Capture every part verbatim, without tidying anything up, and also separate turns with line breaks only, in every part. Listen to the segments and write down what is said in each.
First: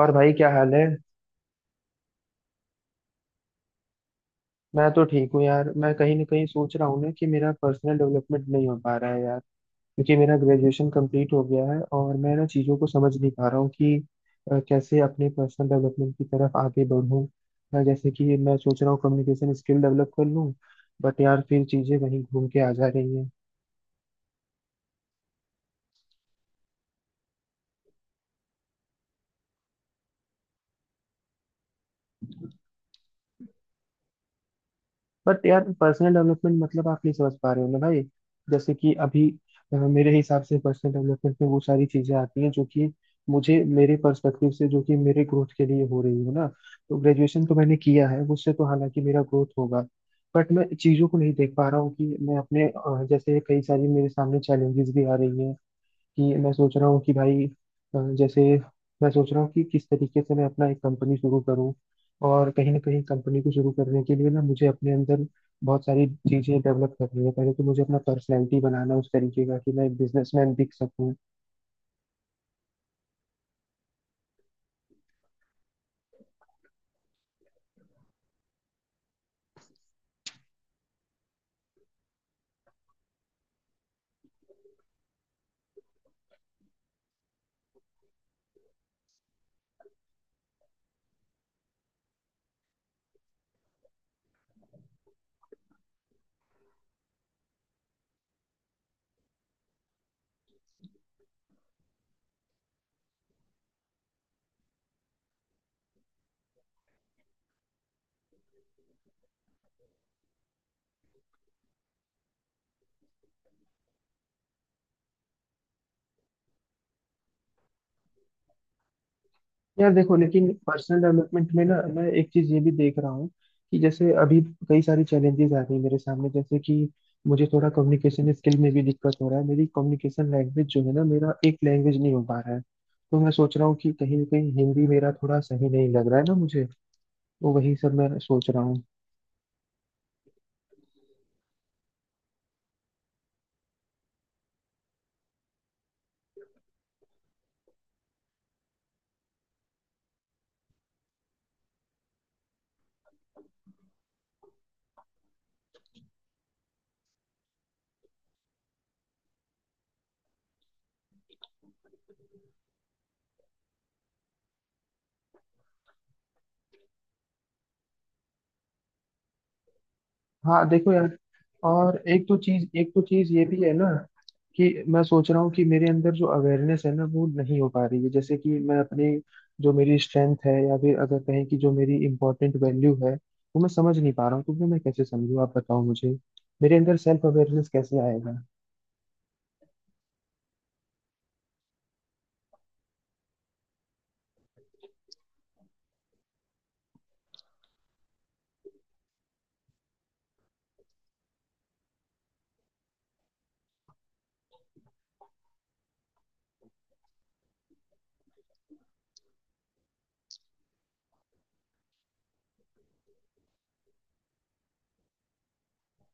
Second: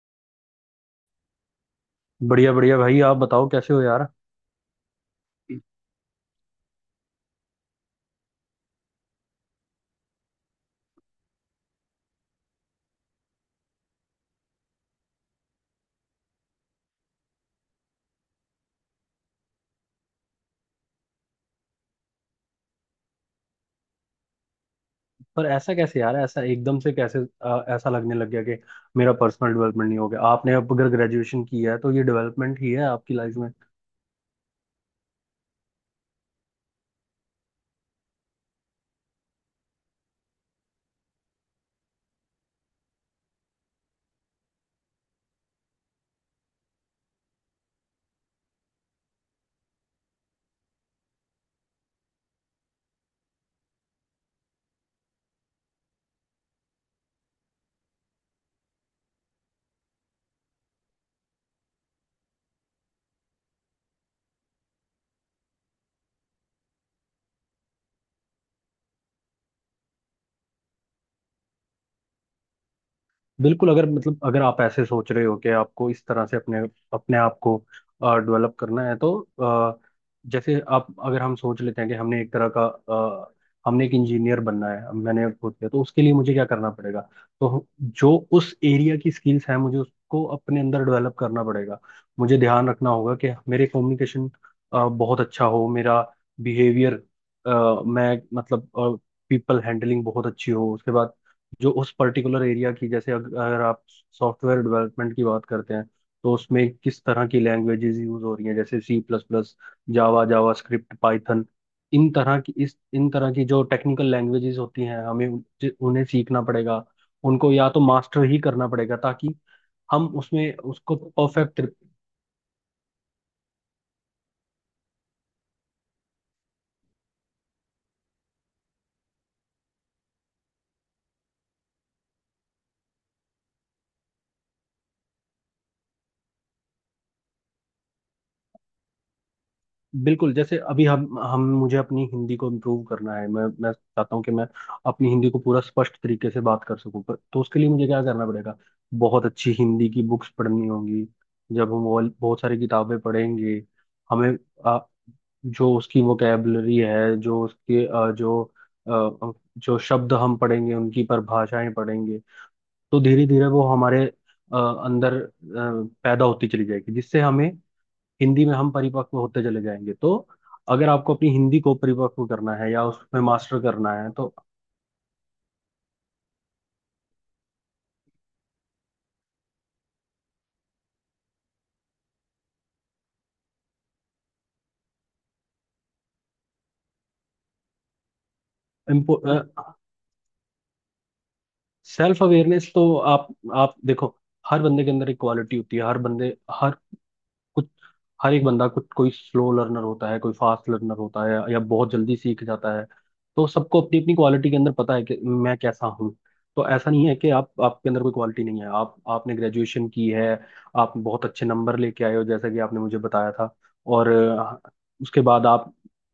और भाई क्या हाल है।
बढ़िया बढ़िया भाई, आप बताओ कैसे हो यार।
मैं तो ठीक हूँ यार। मैं कहीं ना कहीं सोच रहा हूँ ना कि मेरा पर्सनल डेवलपमेंट नहीं हो पा रहा है यार। क्योंकि मेरा ग्रेजुएशन कंप्लीट हो गया है और मैं ना चीज़ों को समझ नहीं पा रहा हूँ कि अ, कैसे अपने पर्सनल डेवलपमेंट की तरफ आगे बढ़ूँ। मैं जैसे कि मैं सोच रहा हूँ कम्युनिकेशन स्किल डेवलप कर लूँ। बट यार फिर चीज़ें वहीं घूम के आ जा रही हैं।
पर ऐसा कैसे यार? ऐसा एकदम से कैसे अ, ऐसा लगने लग गया कि मेरा पर्सनल डेवलपमेंट नहीं हो गया आपने? अब अगर ग्रेजुएशन किया है तो ये डेवलपमेंट ही है आपकी लाइफ।
बट यार पर्सनल डेवलपमेंट मतलब आप नहीं समझ पा रहे हो ना भाई। जैसे कि अभी अ, मेरे हिसाब से पर्सनल डेवलपमेंट में वो सारी चीजें आती हैं जो कि मुझे मेरे पर्सपेक्टिव से जो कि मेरे ग्रोथ के लिए हो रही है ना। तो ग्रेजुएशन तो मैंने किया है, उससे तो हालांकि मेरा ग्रोथ होगा, बट मैं चीजों को नहीं देख पा रहा हूँ कि मैं अपने अ, जैसे कई सारी मेरे सामने चैलेंजेस भी आ रही हैं। कि मैं सोच रहा हूँ कि भाई, अ, जैसे मैं सोच रहा हूँ कि किस तरीके से मैं अपना एक कंपनी शुरू करूँ। और कहीं ना कहीं कंपनी को शुरू करने के लिए ना मुझे अपने अंदर बहुत सारी चीजें डेवलप करनी है। पहले तो मुझे अपना पर्सनैलिटी बनाना है उस तरीके का कि मैं एक बिजनेसमैन दिख सकूँ।
बिल्कुल, अगर मतलब अगर आप ऐसे सोच रहे हो कि आपको इस तरह से अपने अपने आप को डेवलप करना है तो अ, जैसे आप, अगर हम सोच लेते हैं कि हमने एक तरह का अ, हमने एक इंजीनियर बनना है, अब मैंने खुद किया, तो उसके लिए मुझे क्या करना पड़ेगा? तो जो उस एरिया की स्किल्स हैं, मुझे उसको अपने अंदर डेवलप करना पड़ेगा। मुझे ध्यान रखना होगा कि मेरे कम्युनिकेशन बहुत अच्छा हो, मेरा बिहेवियर, मैं मतलब पीपल हैंडलिंग बहुत अच्छी हो। उसके बाद, जो उस पर्टिकुलर एरिया की, जैसे अग- अगर आप सॉफ्टवेयर डेवलपमेंट की बात करते हैं तो उसमें किस तरह की लैंग्वेजेस यूज हो रही हैं, जैसे C plus plus, Java, JavaScript, Python. इन तरह की इस इन तरह की जो टेक्निकल लैंग्वेजेस होती हैं हमें उन- जि- उन्हें सीखना पड़ेगा। उनको या तो मास्टर ही करना पड़ेगा ताकि
यार
हम
देखो, लेकिन
उसमें उसको
पर्सनल डेवलपमेंट
परफेक्ट।
में ना मैं एक चीज ये भी देख रहा हूँ कि जैसे अभी कई सारी चैलेंजेस आ रही है मेरे सामने। जैसे कि मुझे थोड़ा कम्युनिकेशन स्किल में भी दिक्कत हो रहा है। मेरी कम्युनिकेशन लैंग्वेज जो है ना, मेरा एक लैंग्वेज नहीं हो पा रहा है। तो मैं सोच रहा हूँ कि कहीं ना कहीं हिंदी मेरा थोड़ा सही नहीं लग रहा है ना मुझे। तो वही सब मैं सोच रहा हूँ।
बिल्कुल, जैसे अभी हम हम मुझे अपनी हिंदी को इम्प्रूव करना है। मैं मैं चाहता हूँ कि मैं अपनी हिंदी को पूरा स्पष्ट तरीके से बात कर सकूँ, पर तो उसके लिए मुझे क्या करना पड़ेगा? बहुत अच्छी हिंदी की बुक्स पढ़नी होंगी। जब हम वो बहुत सारी किताबें पढ़ेंगे, हमें आ, जो उसकी वोकेबलरी है, जो उसके आ, जो आ, जो शब्द हम पढ़ेंगे, उनकी परिभाषाएं पढ़ेंगे, तो धीरे धीरे वो हमारे आ, अंदर आ, पैदा होती चली जाएगी, जिससे हमें हिंदी में हम परिपक्व होते चले जाएंगे। तो
हाँ
अगर
देखो यार,
आपको अपनी हिंदी को
और एक
परिपक्व
तो
करना
चीज
है या
एक तो
उसमें
चीज ये
मास्टर
भी है ना
करना है तो।
कि मैं सोच रहा हूँ कि मेरे अंदर जो अवेयरनेस है ना वो नहीं हो पा रही है। जैसे कि मैं अपने जो मेरी स्ट्रेंथ है, या फिर अगर कहें कि जो मेरी इंपॉर्टेंट वैल्यू है, वो मैं समझ नहीं पा रहा हूँ। तो वो मैं कैसे समझूँ, आप बताओ मुझे। मेरे अंदर सेल्फ अवेयरनेस कैसे आएगा?
सेल्फ अवेयरनेस तो, आप आप देखो, हर बंदे के अंदर एक क्वालिटी होती है। हर बंदे हर कुछ हर एक बंदा कुछ, कोई स्लो लर्नर होता है, कोई फास्ट लर्नर होता है, या बहुत जल्दी सीख जाता है। तो सबको अपनी अपनी क्वालिटी के अंदर पता है कि मैं कैसा हूँ। तो ऐसा नहीं है कि आप आपके अंदर कोई क्वालिटी नहीं है। आप आपने ग्रेजुएशन की है, आप बहुत अच्छे नंबर लेके आए हो, जैसा कि आपने मुझे बताया था। और अ, उसके बाद आप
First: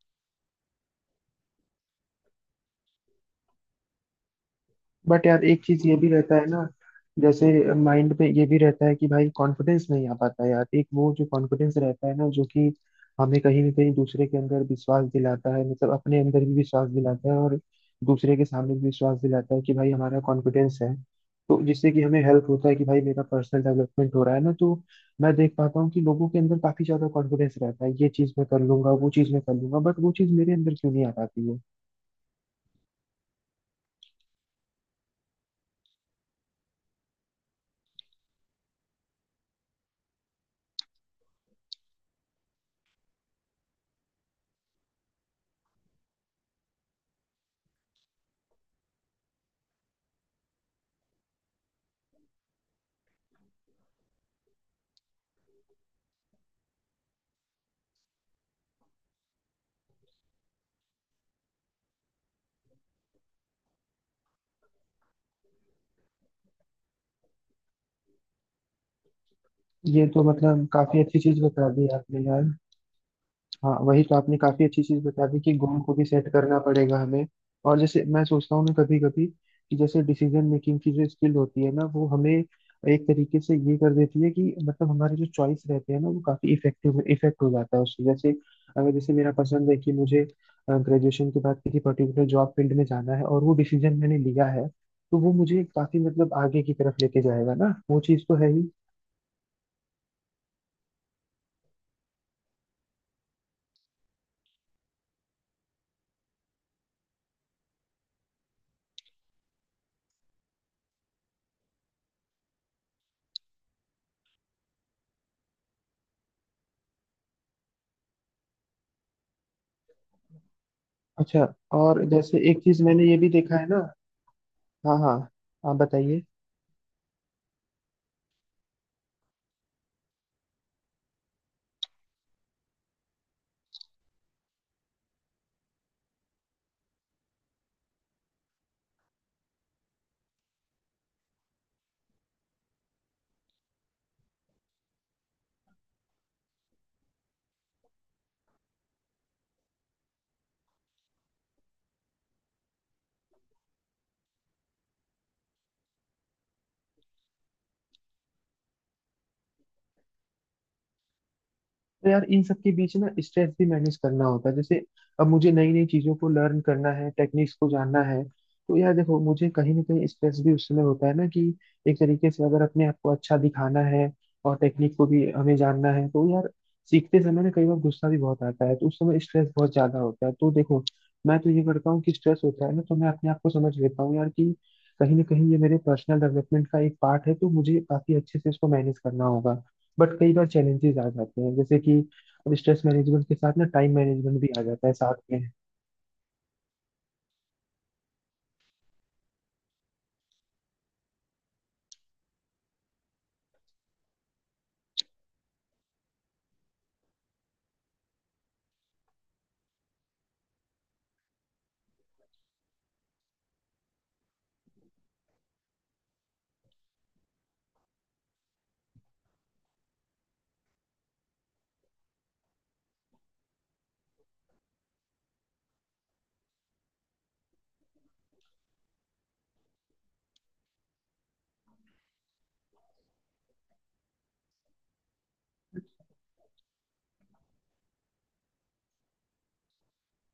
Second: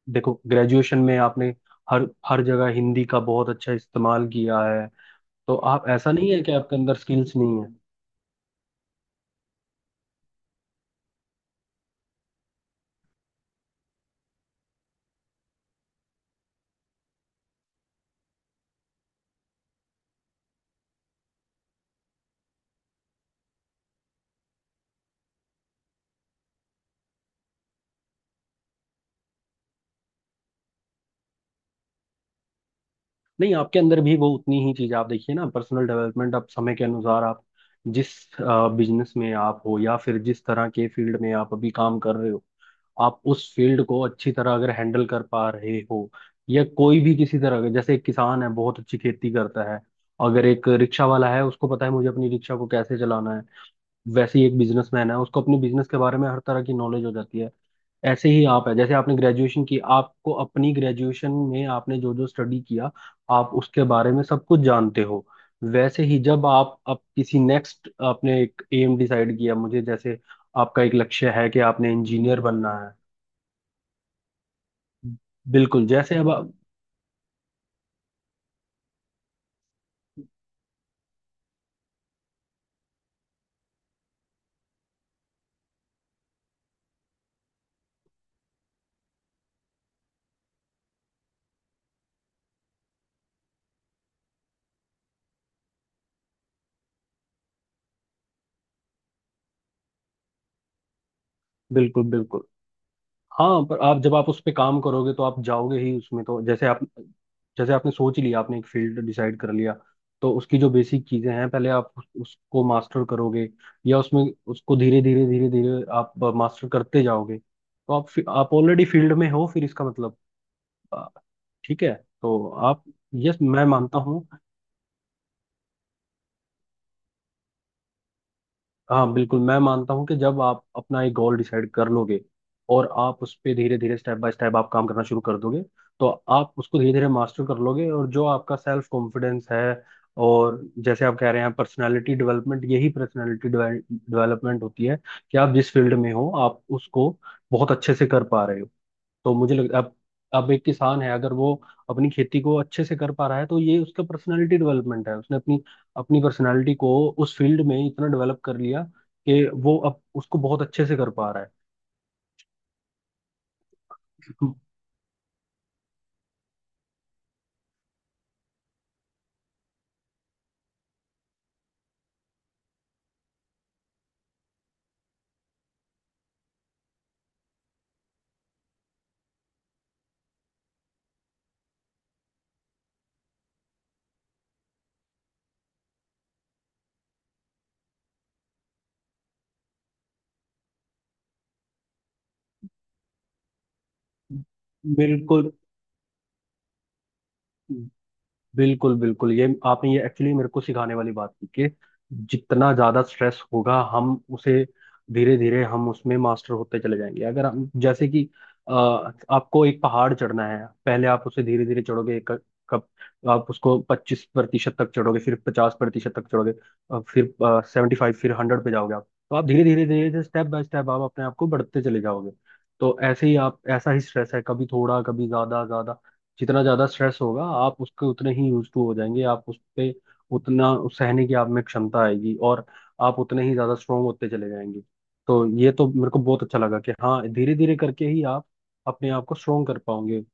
देखो, ग्रेजुएशन में आपने हर हर जगह हिंदी का बहुत अच्छा इस्तेमाल किया है।
बट यार
तो
एक चीज
आप,
ये भी
ऐसा नहीं
रहता
है
है
कि
ना,
आपके अंदर स्किल्स
जैसे
नहीं है।
माइंड पे ये भी रहता है कि भाई कॉन्फिडेंस नहीं आ पाता यार। एक वो जो कॉन्फिडेंस रहता है ना जो कि हमें कहीं ना कहीं दूसरे के अंदर विश्वास दिलाता है, मतलब अपने अंदर भी विश्वास दिलाता है और दूसरे के सामने भी विश्वास दिलाता है कि भाई हमारा कॉन्फिडेंस है। तो जिससे कि हमें हेल्प होता है कि भाई मेरा पर्सनल डेवलपमेंट हो रहा है ना। तो मैं देख पाता हूँ कि लोगों के अंदर काफी ज्यादा कॉन्फिडेंस रहता है, ये चीज मैं कर लूंगा, वो चीज मैं कर लूंगा, बट वो चीज मेरे अंदर क्यों नहीं आ पाती है?
नहीं, आपके अंदर भी वो उतनी ही चीज। आप देखिए ना, पर्सनल डेवलपमेंट आप समय के अनुसार, आप जिस बिजनेस में आप हो या फिर जिस तरह के फील्ड में आप अभी काम कर रहे हो, आप उस फील्ड को अच्छी तरह अगर हैंडल कर पा रहे हो, या कोई भी किसी तरह का, जैसे एक किसान है बहुत अच्छी खेती करता है, अगर एक रिक्शा वाला है उसको पता है मुझे अपनी रिक्शा को कैसे चलाना है, वैसे ही एक बिजनेसमैन है, उसको अपने बिजनेस के बारे में हर तरह की नॉलेज हो जाती है। ऐसे ही आप है, जैसे आपने ग्रेजुएशन की, आपको अपनी ग्रेजुएशन में आपने जो जो स्टडी किया आप उसके बारे में सब कुछ जानते हो। वैसे ही जब आप अब किसी नेक्स्ट, आपने एक एम डिसाइड किया, मुझे
ये
जैसे
तो मतलब
आपका एक
काफी अच्छी
लक्ष्य
चीज
है कि
बता दी
आपने
आपने
इंजीनियर
यार।
बनना है।
हाँ वही तो, आपने काफी अच्छी चीज बता दी कि गोल
बिल्कुल,
को भी
जैसे
सेट
अब आप-।
करना पड़ेगा हमें। और जैसे मैं सोचता हूँ ना कभी कभी कि जैसे डिसीजन मेकिंग की जो स्किल होती है ना वो हमें एक तरीके से ये कर देती है कि मतलब हमारे जो चॉइस रहते हैं ना वो काफी इफेक्टिव इफेक्ट हो जाता है उससे। जैसे अगर जैसे मेरा पसंद है कि मुझे ग्रेजुएशन के बाद किसी पर्टिकुलर जॉब फील्ड में जाना है और वो डिसीजन मैंने लिया है, तो वो मुझे काफी मतलब आगे की तरफ लेके जाएगा ना, वो चीज तो है ही।
बिल्कुल बिल्कुल। हाँ, पर आप, जब आप उस पे काम करोगे तो आप जाओगे ही उसमें। तो जैसे आप, जैसे आपने सोच ही लिया, आपने एक फील्ड डिसाइड कर लिया, तो उसकी जो बेसिक चीजें हैं पहले आप उस, उसको मास्टर करोगे, या उसमें उसको धीरे धीरे धीरे धीरे आप मास्टर करते जाओगे, तो आप फि- आप ऑलरेडी फील्ड में हो, फिर इसका मतलब आ,
अच्छा।
ठीक है।
और जैसे
तो
एक चीज
आप,
मैंने ये भी
यस,
देखा
मैं
है ना।
मानता हूँ।
हाँ हाँ, आप बताइए।
हाँ बिल्कुल, मैं मानता हूँ कि जब आप अपना एक गोल डिसाइड कर लोगे, और आप उस पर धीरे धीरे स्टेप बाय स्टेप आप काम करना शुरू कर दोगे, तो आप उसको धीरे धीरे मास्टर कर लोगे, और जो आपका सेल्फ कॉन्फिडेंस है, और जैसे आप कह रहे हैं पर्सनालिटी डेवलपमेंट, यही पर्सनालिटी डेवलपमेंट होती है कि आप जिस फील्ड में हो आप उसको बहुत अच्छे से कर पा रहे हो। तो मुझे लग, अब अब एक किसान है, अगर वो अपनी खेती को अच्छे से कर पा रहा है तो ये उसका पर्सनालिटी डेवलपमेंट है। उसने अपनी अपनी पर्सनालिटी को उस फील्ड में इतना डेवलप कर लिया कि वो अब उसको बहुत अच्छे से कर पा रहा है।
तो यार इन सब के बीच ना स्ट्रेस भी मैनेज करना होता है। जैसे अब मुझे नई नई चीजों को लर्न करना है, टेक्निक्स को जानना है। तो यार देखो, मुझे कहीं ना कहीं स्ट्रेस भी उस समय होता है ना कि एक तरीके से अगर अपने आप को अच्छा दिखाना है और टेक्निक को भी हमें जानना है, तो यार सीखते समय ना कई बार गुस्सा भी बहुत आता है, तो उस समय स्ट्रेस बहुत ज्यादा होता है। तो देखो, मैं तो ये करता हूँ कि स्ट्रेस होता है ना, तो मैं अपने आप को समझ लेता हूँ यार कि कहीं ना कहीं ये मेरे पर्सनल डेवलपमेंट का एक पार्ट है, तो मुझे काफी अच्छे से इसको मैनेज करना होगा। बट कई बार चैलेंजेस आ जाते हैं, जैसे कि अब स्ट्रेस मैनेजमेंट के साथ ना टाइम मैनेजमेंट भी आ जाता है साथ में।
बिल्कुल बिल्कुल बिल्कुल, ये आपने ये एक्चुअली मेरे को सिखाने वाली बात की कि जितना ज्यादा स्ट्रेस होगा, हम उसे धीरे धीरे हम उसमें मास्टर होते चले जाएंगे। अगर हम, जैसे कि अ, आपको एक पहाड़ चढ़ना है, पहले आप उसे धीरे धीरे चढ़ोगे, एक कप, आप उसको पच्चीस प्रतिशत तक चढ़ोगे, फिर पचास प्रतिशत तक चढ़ोगे, अ, फिर सेवेंटी फाइव, फिर हंड्रेड पे जाओगे। आप तो आप धीरे धीरे धीरे धीरे स्टेप बाय स्टेप आप अपने आप को बढ़ते चले जाओगे। तो ऐसे ही आप, ऐसा ही स्ट्रेस है, कभी थोड़ा, कभी ज्यादा ज्यादा। जितना ज्यादा स्ट्रेस होगा आप उसके उतने ही यूज टू हो जाएंगे, आप उस पे उतना, उस सहने की आप में क्षमता आएगी, और आप उतने ही ज्यादा स्ट्रोंग होते चले जाएंगे। तो ये तो मेरे को बहुत अच्छा लगा कि हाँ, धीरे धीरे करके ही आप अपने आप को स्ट्रोंग कर पाओगे।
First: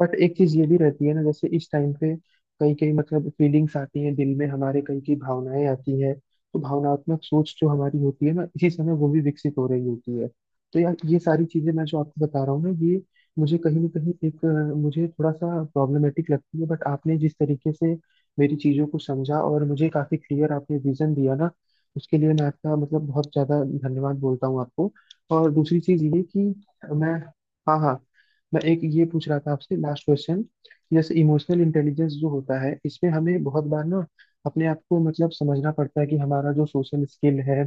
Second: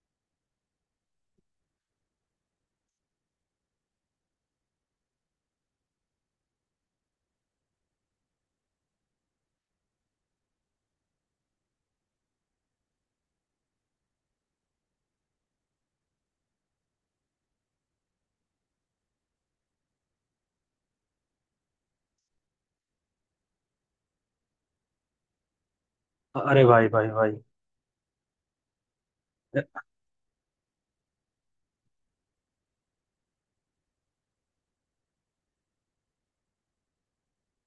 बट एक चीज ये भी रहती है ना, जैसे इस टाइम पे कई कई मतलब फीलिंग्स आती हैं दिल में हमारे, कई कई भावनाएं आती हैं। तो भावनात्मक सोच जो हमारी होती है ना, इसी समय वो भी विकसित हो रही होती है। तो यार ये सारी चीजें मैं जो आपको बता रहा हूँ ना, ये मुझे कहीं ना कहीं एक अ, मुझे थोड़ा सा प्रॉब्लमेटिक लगती है। बट आपने जिस तरीके से मेरी चीजों को समझा और मुझे काफी क्लियर आपने विजन दिया ना, उसके लिए मैं आपका मतलब बहुत ज्यादा धन्यवाद बोलता हूँ आपको। और दूसरी चीज ये कि
अरे भाई भाई
मैं,
भाई।
हाँ हाँ, मैं एक ये पूछ रहा था आपसे, लास्ट क्वेश्चन। जैसे इमोशनल इंटेलिजेंस जो होता है, इसमें हमें बहुत बार ना अपने आप को मतलब समझना पड़ता है कि हमारा जो सोशल स्किल है,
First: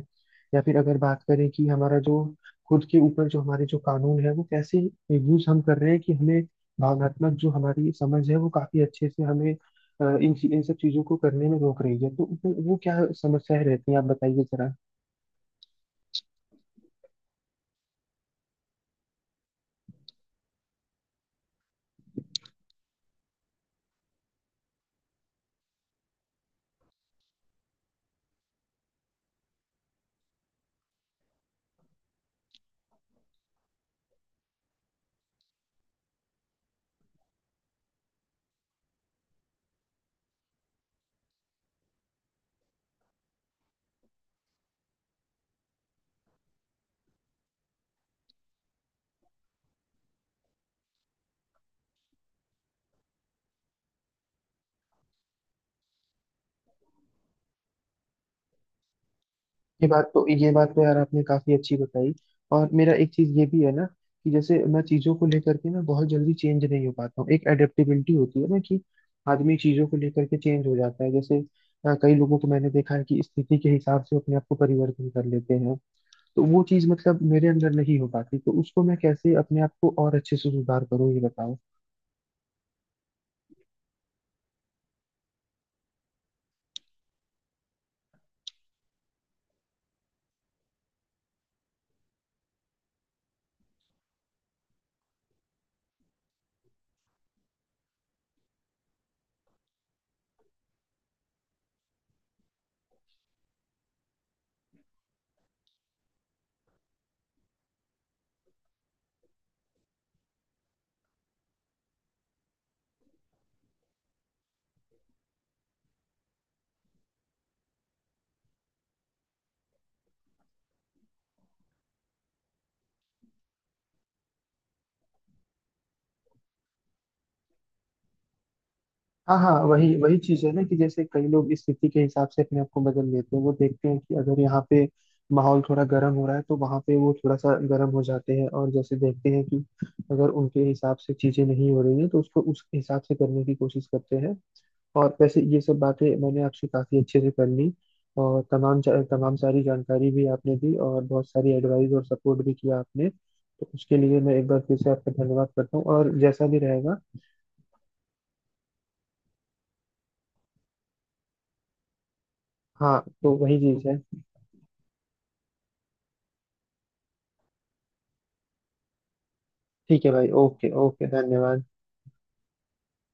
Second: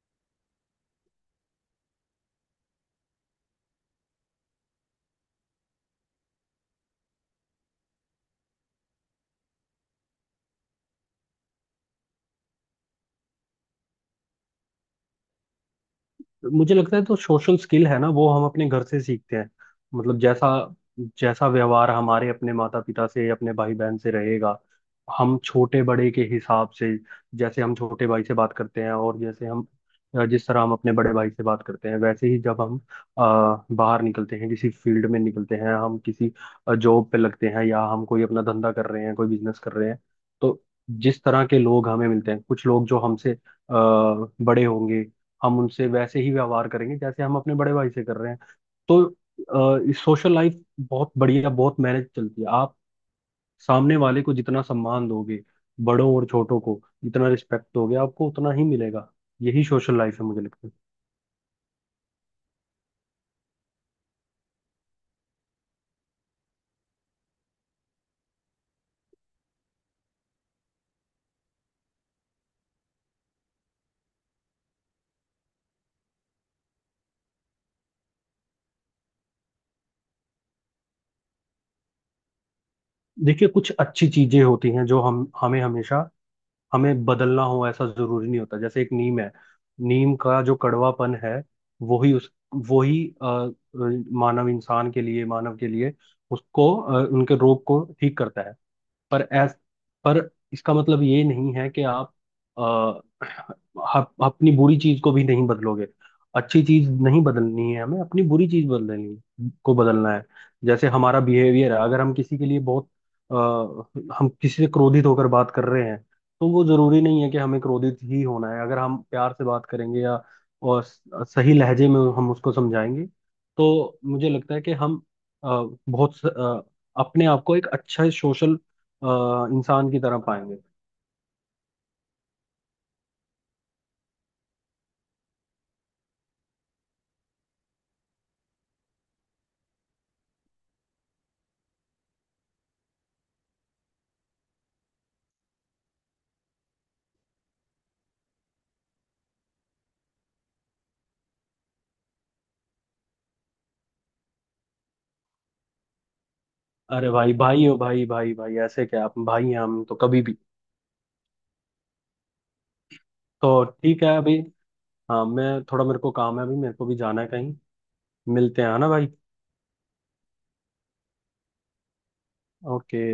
या फिर अगर बात करें कि हमारा जो खुद के ऊपर जो हमारे जो कानून है वो कैसे यूज हम कर रहे हैं, कि हमें भावनात्मक जो हमारी समझ है वो काफी अच्छे से हमें अ, इन इन सब चीजों को करने में रोक रही है, तो वो वो क्या समस्याएं रहती हैं, आप बताइए जरा।
मुझे लगता है, तो सोशल स्किल है ना, वो हम अपने घर से सीखते हैं। मतलब जैसा, जैसा व्यवहार हमारे अपने माता पिता से, अपने भाई बहन से रहेगा, हम छोटे बड़े के हिसाब से, जैसे हम छोटे भाई से बात करते हैं, और जैसे हम, जिस तरह हम अपने बड़े भाई से बात करते हैं, वैसे ही जब हम अ, बाहर निकलते हैं, किसी फील्ड में निकलते हैं, हम किसी जॉब पे लगते हैं, या हम कोई अपना धंधा कर रहे हैं, कोई बिजनेस कर रहे हैं, तो जिस तरह के लोग हमें मिलते हैं, कुछ लोग जो हमसे अ, बड़े होंगे, हम उनसे वैसे ही व्यवहार करेंगे जैसे हम अपने बड़े भाई से कर रहे हैं। तो सोशल लाइफ बहुत बढ़िया, बहुत मैनेज चलती है। आप सामने वाले को जितना सम्मान दोगे, बड़ों और छोटों को जितना रिस्पेक्ट दोगे, आपको उतना ही मिलेगा। यही
ये
सोशल
बात
लाइफ है,
तो
मुझे
ये
लगता
बात
है।
तो यार आपने काफी अच्छी बताई। और मेरा एक चीज ये भी है ना कि जैसे मैं चीजों को लेकर के ना बहुत जल्दी चेंज नहीं हो पाता हूँ। एक एडेप्टेबिलिटी होती है ना कि आदमी चीजों को लेकर के चेंज हो जाता है। जैसे अ, कई लोगों को मैंने देखा है कि स्थिति के हिसाब से अपने आप को परिवर्तन कर लेते हैं। तो वो चीज मतलब मेरे अंदर नहीं हो पाती, तो उसको मैं कैसे अपने आप को और अच्छे से सुधार करूँ, ये बताओ।
देखिए, कुछ अच्छी चीजें होती हैं जो हम, हमें हमेशा हमें बदलना हो ऐसा जरूरी नहीं होता। जैसे एक नीम है, नीम का जो कड़वापन है, वही उस, वही अ, अ, मानव, इंसान के लिए, मानव के लिए उसको, अ, उनके रोग को ठीक करता है। पर एस पर इसका मतलब ये नहीं है कि आप आ, अपनी बुरी चीज को भी नहीं बदलोगे। अच्छी चीज नहीं बदलनी है हमें, अपनी बुरी चीज, बदलनी को बदलना है। जैसे हमारा बिहेवियर है, अगर हम किसी के लिए बहुत आ, हम किसी से क्रोधित होकर बात कर रहे हैं, तो वो जरूरी नहीं है कि हमें क्रोधित ही होना है। अगर हम प्यार से बात करेंगे, या और स- सही लहजे में हम उसको समझाएंगे, तो मुझे लगता है कि हम अ, बहुत स- अ, अपने आप को एक अच्छा सोशल अ,
हाँ हाँ,
इंसान
वही
की
वही
तरह
चीज है
पाएंगे।
ना कि जैसे कई लोग इस स्थिति के हिसाब से अपने आप को बदल लेते हैं। वो देखते हैं कि अगर यहाँ पे माहौल थोड़ा गर्म हो रहा है तो वहाँ पे वो थोड़ा सा गर्म हो जाते हैं, और जैसे देखते हैं कि अगर उनके हिसाब से चीजें नहीं हो रही हैं तो उसको उस हिसाब से करने की कोशिश करते हैं। और वैसे ये सब बातें मैंने आपसे काफी अच्छे से कर ली, और तमाम जा- तमाम सारी जानकारी भी आपने दी और बहुत सारी एडवाइस और सपोर्ट भी किया आपने, तो उसके लिए मैं एक बार फिर से आपका धन्यवाद करता हूँ और जैसा भी रहेगा।
अरे भाई भाई हो, भाई भाई भाई, ऐसे क्या? आप भाई हैं, हम तो कभी भी।
हाँ, तो वही
तो
चीज है।
ठीक है अभी। हाँ, मैं थोड़ा, मेरे को काम है, अभी मेरे को भी जाना है कहीं। मिलते हैं, है ना भाई?
ठीक है भाई, ओके ओके, धन्यवाद।
ओके।